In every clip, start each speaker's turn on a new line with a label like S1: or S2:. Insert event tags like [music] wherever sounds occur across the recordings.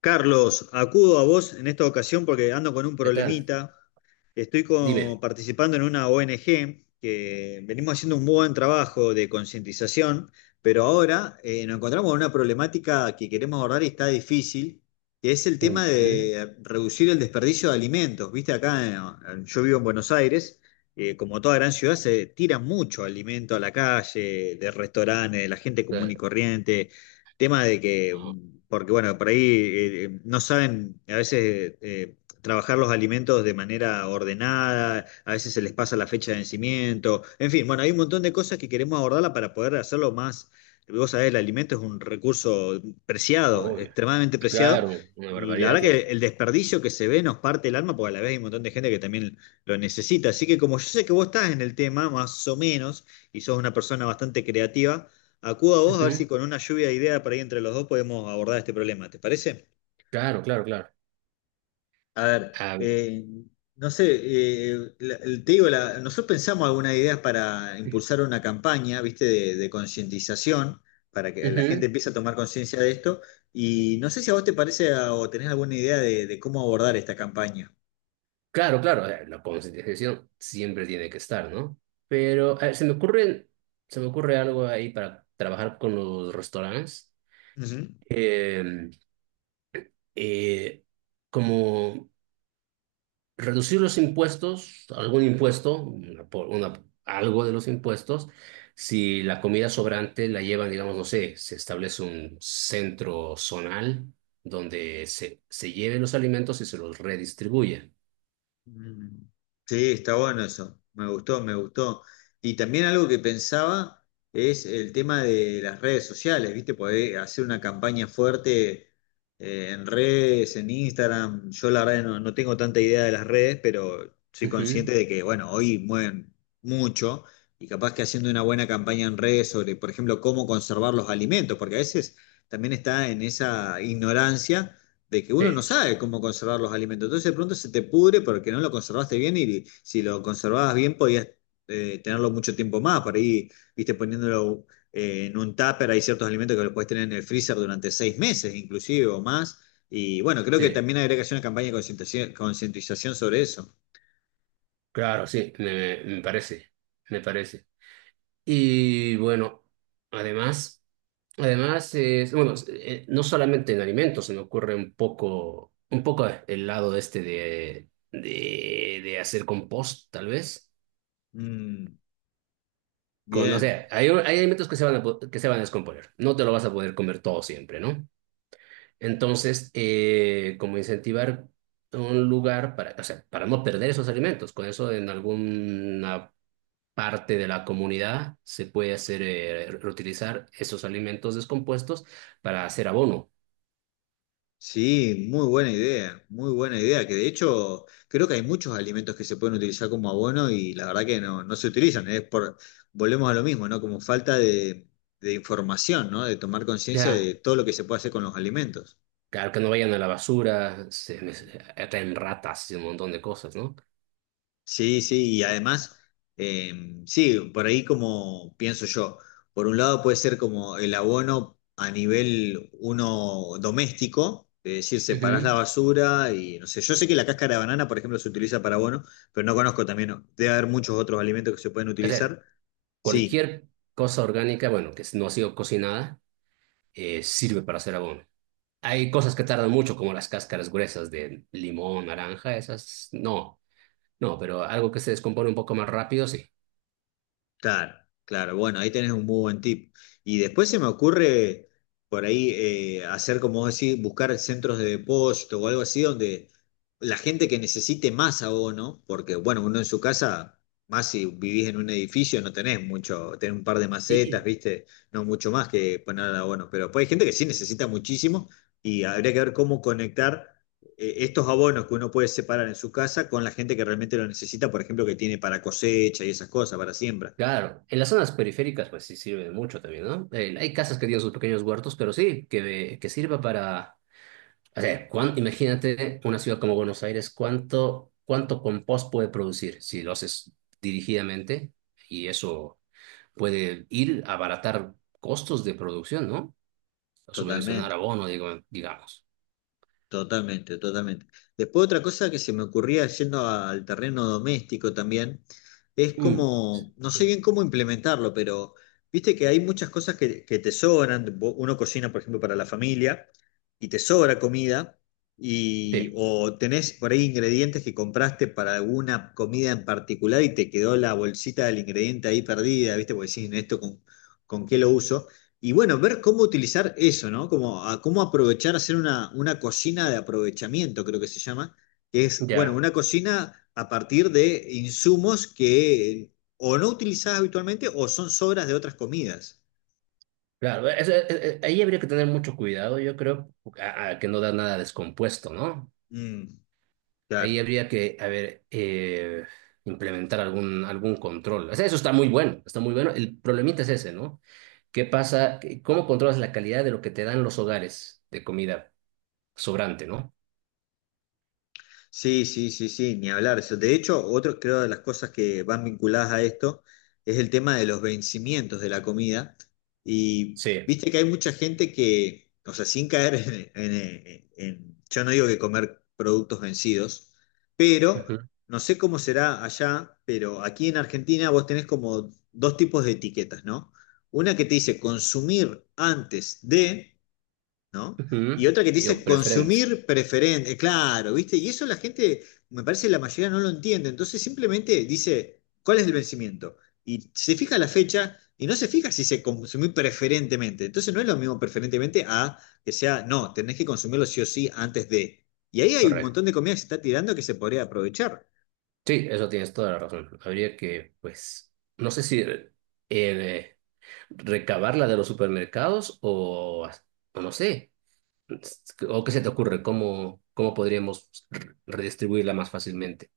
S1: Carlos, acudo a vos en esta ocasión porque ando con un
S2: ¿Qué tal?
S1: problemita.
S2: Dime.
S1: Participando en una ONG que venimos haciendo un buen trabajo de concientización, pero ahora nos encontramos con una problemática que queremos abordar y está difícil, que es el tema
S2: Ujú.
S1: de reducir el desperdicio de alimentos. Viste, acá yo vivo en Buenos Aires, como toda gran ciudad se tira mucho alimento a la calle, de restaurantes, de la gente común y
S2: Eh,
S1: corriente tema de que
S2: no,
S1: porque bueno, por ahí no saben a veces trabajar los alimentos de manera ordenada, a veces se les pasa la fecha de vencimiento, en fin, bueno, hay un montón de cosas que queremos abordarla para poder hacerlo más, vos sabés, el alimento es un recurso preciado,
S2: Obvio.
S1: extremadamente preciado.
S2: Claro, una
S1: Y la
S2: barbaridad,
S1: verdad que
S2: tía.
S1: el desperdicio que se ve nos parte el alma, porque a la vez hay un montón de gente que también lo necesita. Así que como yo sé que vos estás en el tema, más o menos, y sos una persona bastante creativa, acudo a vos a ver
S2: Ujú.
S1: si con una lluvia de ideas por ahí entre los dos podemos abordar este problema. ¿Te parece?
S2: Claro, claro, claro.
S1: A ver,
S2: Ah, mira.
S1: no sé, te digo, nosotros pensamos algunas ideas para impulsar una campaña, ¿viste? De concientización, para que la gente
S2: Ujú.
S1: empiece a tomar conciencia de esto. Y no sé si a vos te parece o tenés alguna idea de cómo abordar esta campaña.
S2: Claro, claro. La concientización siempre tiene que estar, ¿no? Pero se me ocurre algo ahí para trabajar con los restaurantes.
S1: Ujú.
S2: Eh, eh, como reducir los impuestos, algún impuesto, algo de los impuestos, si la comida sobrante la llevan, digamos, no sé, se establece un centro zonal donde se lleven los alimentos y se los redistribuye.
S1: Mm. Sí, está bueno eso. Me gustó, me gustó. Y también algo que pensaba es el tema de las redes sociales, ¿viste? Poder hacer una campaña fuerte en redes, en Instagram. Yo la verdad no tengo tanta idea de las redes, pero soy
S2: Ujú.
S1: consciente de que, bueno, hoy mueven mucho y capaz que haciendo una buena campaña en redes sobre, por ejemplo, cómo conservar los alimentos, porque a veces también está en esa ignorancia de que uno no
S2: Sí,
S1: sabe cómo conservar los alimentos. Entonces de pronto se te pudre porque no lo conservaste bien y si lo conservabas bien podías tenerlo mucho tiempo más. Por ahí, viste, poniéndolo en un tupper, hay ciertos alimentos que los puedes tener en el freezer durante 6 meses inclusive o más. Y bueno, creo que
S2: sí,
S1: también habría que hacer una campaña de concientización sobre eso.
S2: claro, sí, me parece, me parece. Y bueno, además. Además, es, bueno, no solamente en alimentos, se me ocurre un poco el lado este de hacer compost, tal vez.
S1: Mm,
S2: Con, o
S1: bien.
S2: sea, hay alimentos que se van que se van a descomponer. No te lo vas a poder comer todo siempre, ¿no? Entonces, como incentivar un lugar para, o sea, para no perder esos alimentos. Con eso, en alguna parte de la comunidad se puede hacer, reutilizar esos alimentos descompuestos para hacer abono.
S1: Sí, muy buena idea, que de hecho creo que hay muchos alimentos que se pueden utilizar como abono y la verdad que no se utilizan, es por, volvemos a lo mismo, ¿no? Como falta de información, ¿no? De tomar conciencia
S2: Ya.
S1: de todo lo que se puede hacer con los alimentos.
S2: Claro, que no vayan a la basura, se me- atraen ratas y un montón de cosas, ¿no?
S1: Sí, sí, y además, eh, sí, por ahí como pienso yo, por un lado puede ser como el abono a nivel uno doméstico, es decir, separás la
S2: Ujú.
S1: basura y no sé, yo sé que la cáscara de banana, por ejemplo, se utiliza para abono, pero no conozco también, ¿no? Debe haber muchos otros alimentos que se pueden
S2: O sea,
S1: utilizar, sí,
S2: cualquier cosa orgánica, bueno, que no ha sido cocinada, sirve para hacer abono. Hay cosas que tardan mucho, como las cáscaras gruesas de limón, naranja, esas no, no, pero algo que se descompone un poco más rápido, sí.
S1: claro, claro. Bueno, ahí tenés un muy buen tip. Y después se me ocurre por ahí hacer, como vos decís, buscar centros de depósito o algo así donde la gente que necesite más abono, porque bueno, uno en su casa, más si vivís en un edificio, no tenés mucho, tenés un par de
S2: Y
S1: macetas, ¿viste? No mucho más que poner abono. Pero pues hay gente que sí necesita muchísimo y habría que ver cómo conectar estos abonos que uno puede separar en su casa con la gente que realmente lo necesita, por ejemplo, que tiene para cosecha y esas cosas, para siembra.
S2: claro, en las zonas periféricas, pues sí sirve mucho también, ¿no? Hay casas que tienen sus pequeños huertos, pero sí, que sirva para. O sea, cuán- imagínate una ciudad como Buenos Aires, cuánto compost puede producir si lo haces dirigidamente y eso puede ir a abaratar costos de producción, ¿no? Subvencionar
S1: Totalmente,
S2: abono, digo, digamos.
S1: totalmente, totalmente. Después otra cosa que se me ocurría yendo al terreno doméstico también, es
S2: Mm, sí,
S1: como, no
S2: sí,
S1: sé
S2: sí.
S1: bien cómo implementarlo, pero viste que hay muchas cosas que te sobran, uno cocina, por ejemplo, para la familia y te sobra comida, y,
S2: Sí,
S1: o tenés por ahí ingredientes que compraste para alguna comida en particular y te quedó la bolsita del ingrediente ahí perdida, viste, porque decís, esto con qué lo uso. Y bueno, ver cómo utilizar eso, ¿no? Como, a, cómo aprovechar, hacer una cocina de aprovechamiento, creo que se llama, que es, bueno,
S2: ya,
S1: una cocina a partir de insumos que o no utilizás habitualmente o son sobras de otras comidas.
S2: claro. Ahí habría que tener mucho cuidado, yo creo, a que no da nada descompuesto, ¿no?
S1: Mm,
S2: Ahí
S1: claro.
S2: habría que, a ver, implementar algún control. O sea, eso está muy bueno, está muy bueno. El problemita es ese, ¿no? ¿Qué pasa? ¿Cómo controlas la calidad de lo que te dan los hogares de comida sobrante, ¿no?
S1: Sí, sí, sí, sí, ni hablar. De hecho, otro creo de las cosas que van vinculadas a esto es el tema de los vencimientos de la comida. Y
S2: Sí.
S1: viste que hay mucha gente que, o sea, sin caer yo no digo que comer productos vencidos, pero
S2: Ujú,
S1: no sé cómo será allá, pero aquí en Argentina vos tenés como dos tipos de etiquetas, ¿no? Una que te dice consumir antes de ¿no? Y
S2: ujú.
S1: otra que te
S2: Yo,
S1: dice
S2: preferente,
S1: consumir preferente, claro, ¿viste? Y eso la gente, me parece la mayoría no lo entiende, entonces simplemente dice, ¿cuál es el vencimiento? Y se fija la fecha y no se fija si se consumir preferentemente, entonces no es lo mismo preferentemente a que sea, no, tenés que consumirlo sí o sí antes de. Y ahí hay un
S2: correcto.
S1: montón de comida que se está tirando que se podría aprovechar.
S2: Sí, eso tienes toda la razón. Habría que, pues, no sé si eh, recabarla de los supermercados o no sé. ¿O qué se te ocurre? ¿Cómo, cómo podríamos re- redistribuirla más fácilmente?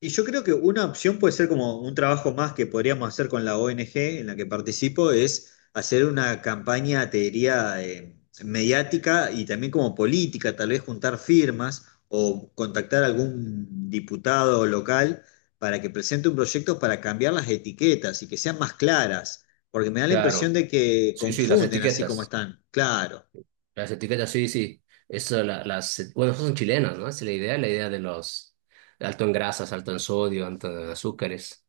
S1: Y yo creo que una opción puede ser como un trabajo más que podríamos hacer con la ONG en la que participo, es hacer una campaña, te diría, mediática y también como política, tal vez juntar firmas o contactar a algún diputado local para que presente un proyecto para cambiar las etiquetas y que sean más claras, porque me da la impresión
S2: Claro,
S1: de que
S2: sí, sí, las
S1: confunden así como
S2: etiquetas.
S1: están. Claro,
S2: Las etiquetas, sí, sí. Eso, la- las, bueno, esas son chilenas, ¿no? Esa es la idea de los alto en grasas, alto en sodio, alto en azúcares.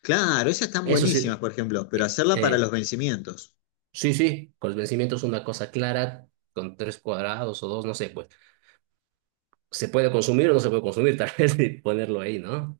S1: claro, esas están
S2: Eso
S1: buenísimas,
S2: sí,
S1: por ejemplo, pero
S2: eh,
S1: hacerla para los
S2: eh,
S1: vencimientos.
S2: sí, sí, con los vencimientos una cosa clara, con tres cuadrados o dos, no sé, pues, ¿se puede consumir o no se puede consumir? [laughs] Tal vez y ponerlo ahí, ¿no?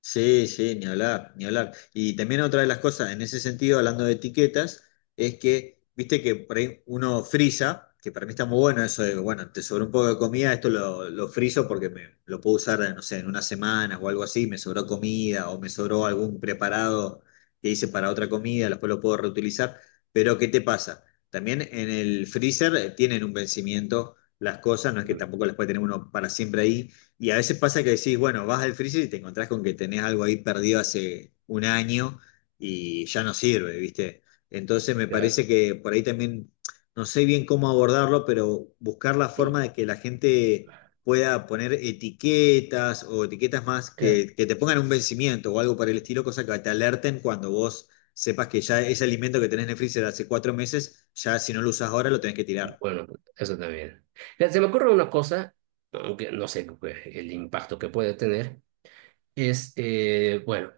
S1: Sí, sí, ni hablar, ni hablar. Y también otra de las cosas, en ese sentido, hablando de etiquetas, es que, viste que por ahí uno frisa, que para mí está muy bueno eso de, bueno, te sobró un poco de comida, esto lo friso porque me, lo puedo usar, no sé, en una semana o algo así, me sobró comida o me sobró algún preparado que hice para otra comida, después lo puedo reutilizar. Pero, ¿qué te pasa? También en el freezer tienen un vencimiento las cosas, no es que
S2: Mm.
S1: tampoco las puede tener uno para siempre ahí. Y a veces pasa que decís, bueno, vas al freezer y te encontrás con que tenés algo ahí perdido hace un año y ya no sirve, ¿viste? Entonces me parece
S2: Claro.
S1: que por ahí también, no sé bien cómo abordarlo, pero buscar la
S2: Sí.
S1: forma de que la gente pueda poner etiquetas o etiquetas más que te pongan un vencimiento o algo para el estilo, cosa que te alerten cuando vos sepas que ya ese alimento que tenés en el freezer hace 4 meses, ya si no lo usás ahora lo tenés que tirar.
S2: Bueno, eso también. Mira, se me ocurre una cosa, aunque no sé qué- el impacto que puede tener, es, bueno,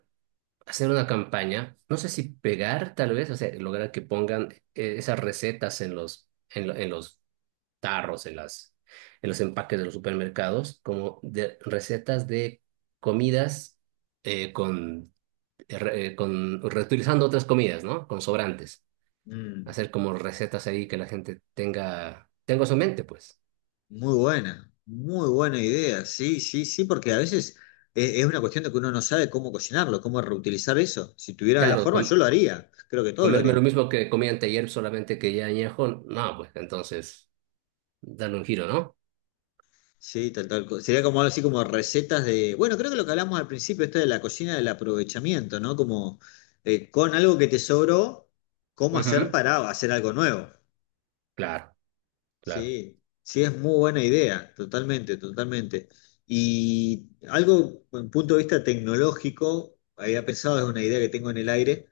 S2: hacer una campaña, no sé si pegar tal vez, o sea, lograr que pongan esas recetas en en los tarros, en las, en los empaques de los supermercados, como de recetas de comidas eh, con, reutilizando otras comidas, ¿no? Con sobrantes.
S1: Mm.
S2: Hacer como recetas ahí que la gente tenga, tenga en su mente, pues.
S1: Muy buena idea. Sí, sí, sí, porque a veces es una cuestión de que uno no sabe cómo cocinarlo, cómo reutilizar eso. Si tuviera la
S2: Claro,
S1: forma,
S2: com-
S1: yo lo haría. Creo que todos lo
S2: comerme lo
S1: haríamos.
S2: mismo que comí anteayer, solamente que ya añejo, no, pues entonces, darle un giro, ¿no?
S1: Sí, tal, tal. Sería como algo así como recetas de. Bueno, creo que lo que hablamos al principio, esto de la cocina del aprovechamiento, ¿no? Como con algo que te sobró, cómo hacer
S2: Ujú.
S1: para hacer algo nuevo.
S2: Claro, claro.
S1: Sí, sí, es muy buena idea, totalmente, totalmente. Y algo, en punto de vista tecnológico, había pensado, es una idea que tengo en el aire,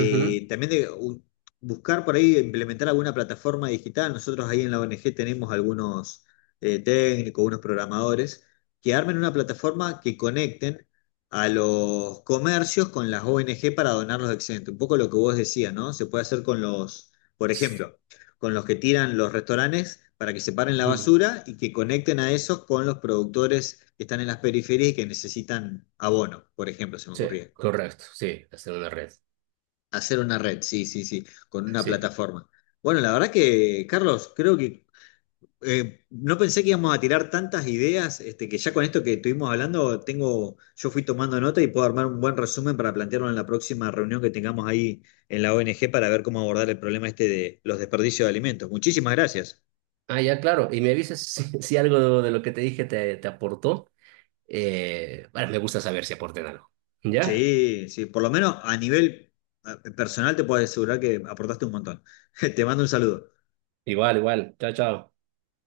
S2: Ujú,
S1: también buscar por ahí, implementar alguna plataforma digital. Nosotros ahí en la ONG tenemos algunos técnicos, unos programadores, que armen una plataforma que conecten a los comercios con las ONG para donar los excedentes. Un poco lo que vos decías, ¿no? Se puede hacer con los... Por
S2: s-
S1: ejemplo, con los que tiran los restaurantes para que separen la
S2: ujú.
S1: basura y que conecten a esos con los productores que están en las periferias y que necesitan abono, por ejemplo, se me
S2: Sí,
S1: ocurría.
S2: correcto, sí, hacer una red,
S1: Hacer una red, sí, sí, sí, con una
S2: sí.
S1: plataforma. Bueno, la verdad que, Carlos, creo que no pensé que íbamos a tirar tantas ideas, este, que ya con esto que estuvimos hablando, tengo, yo fui tomando nota y puedo armar un buen resumen para plantearlo en la próxima reunión que tengamos ahí en la ONG para ver cómo abordar el problema este de los desperdicios de alimentos. Muchísimas gracias.
S2: Ah, ya, claro, y me avisas [laughs] si, si algo de lo que te dije te aportó. Bueno, me gusta saber si aporté en algo. ¿Ya?
S1: Sí, sí, por lo menos a nivel personal te puedo asegurar que aportaste un montón. [laughs] Te mando un saludo.
S2: Igual, igual. Chao, chao.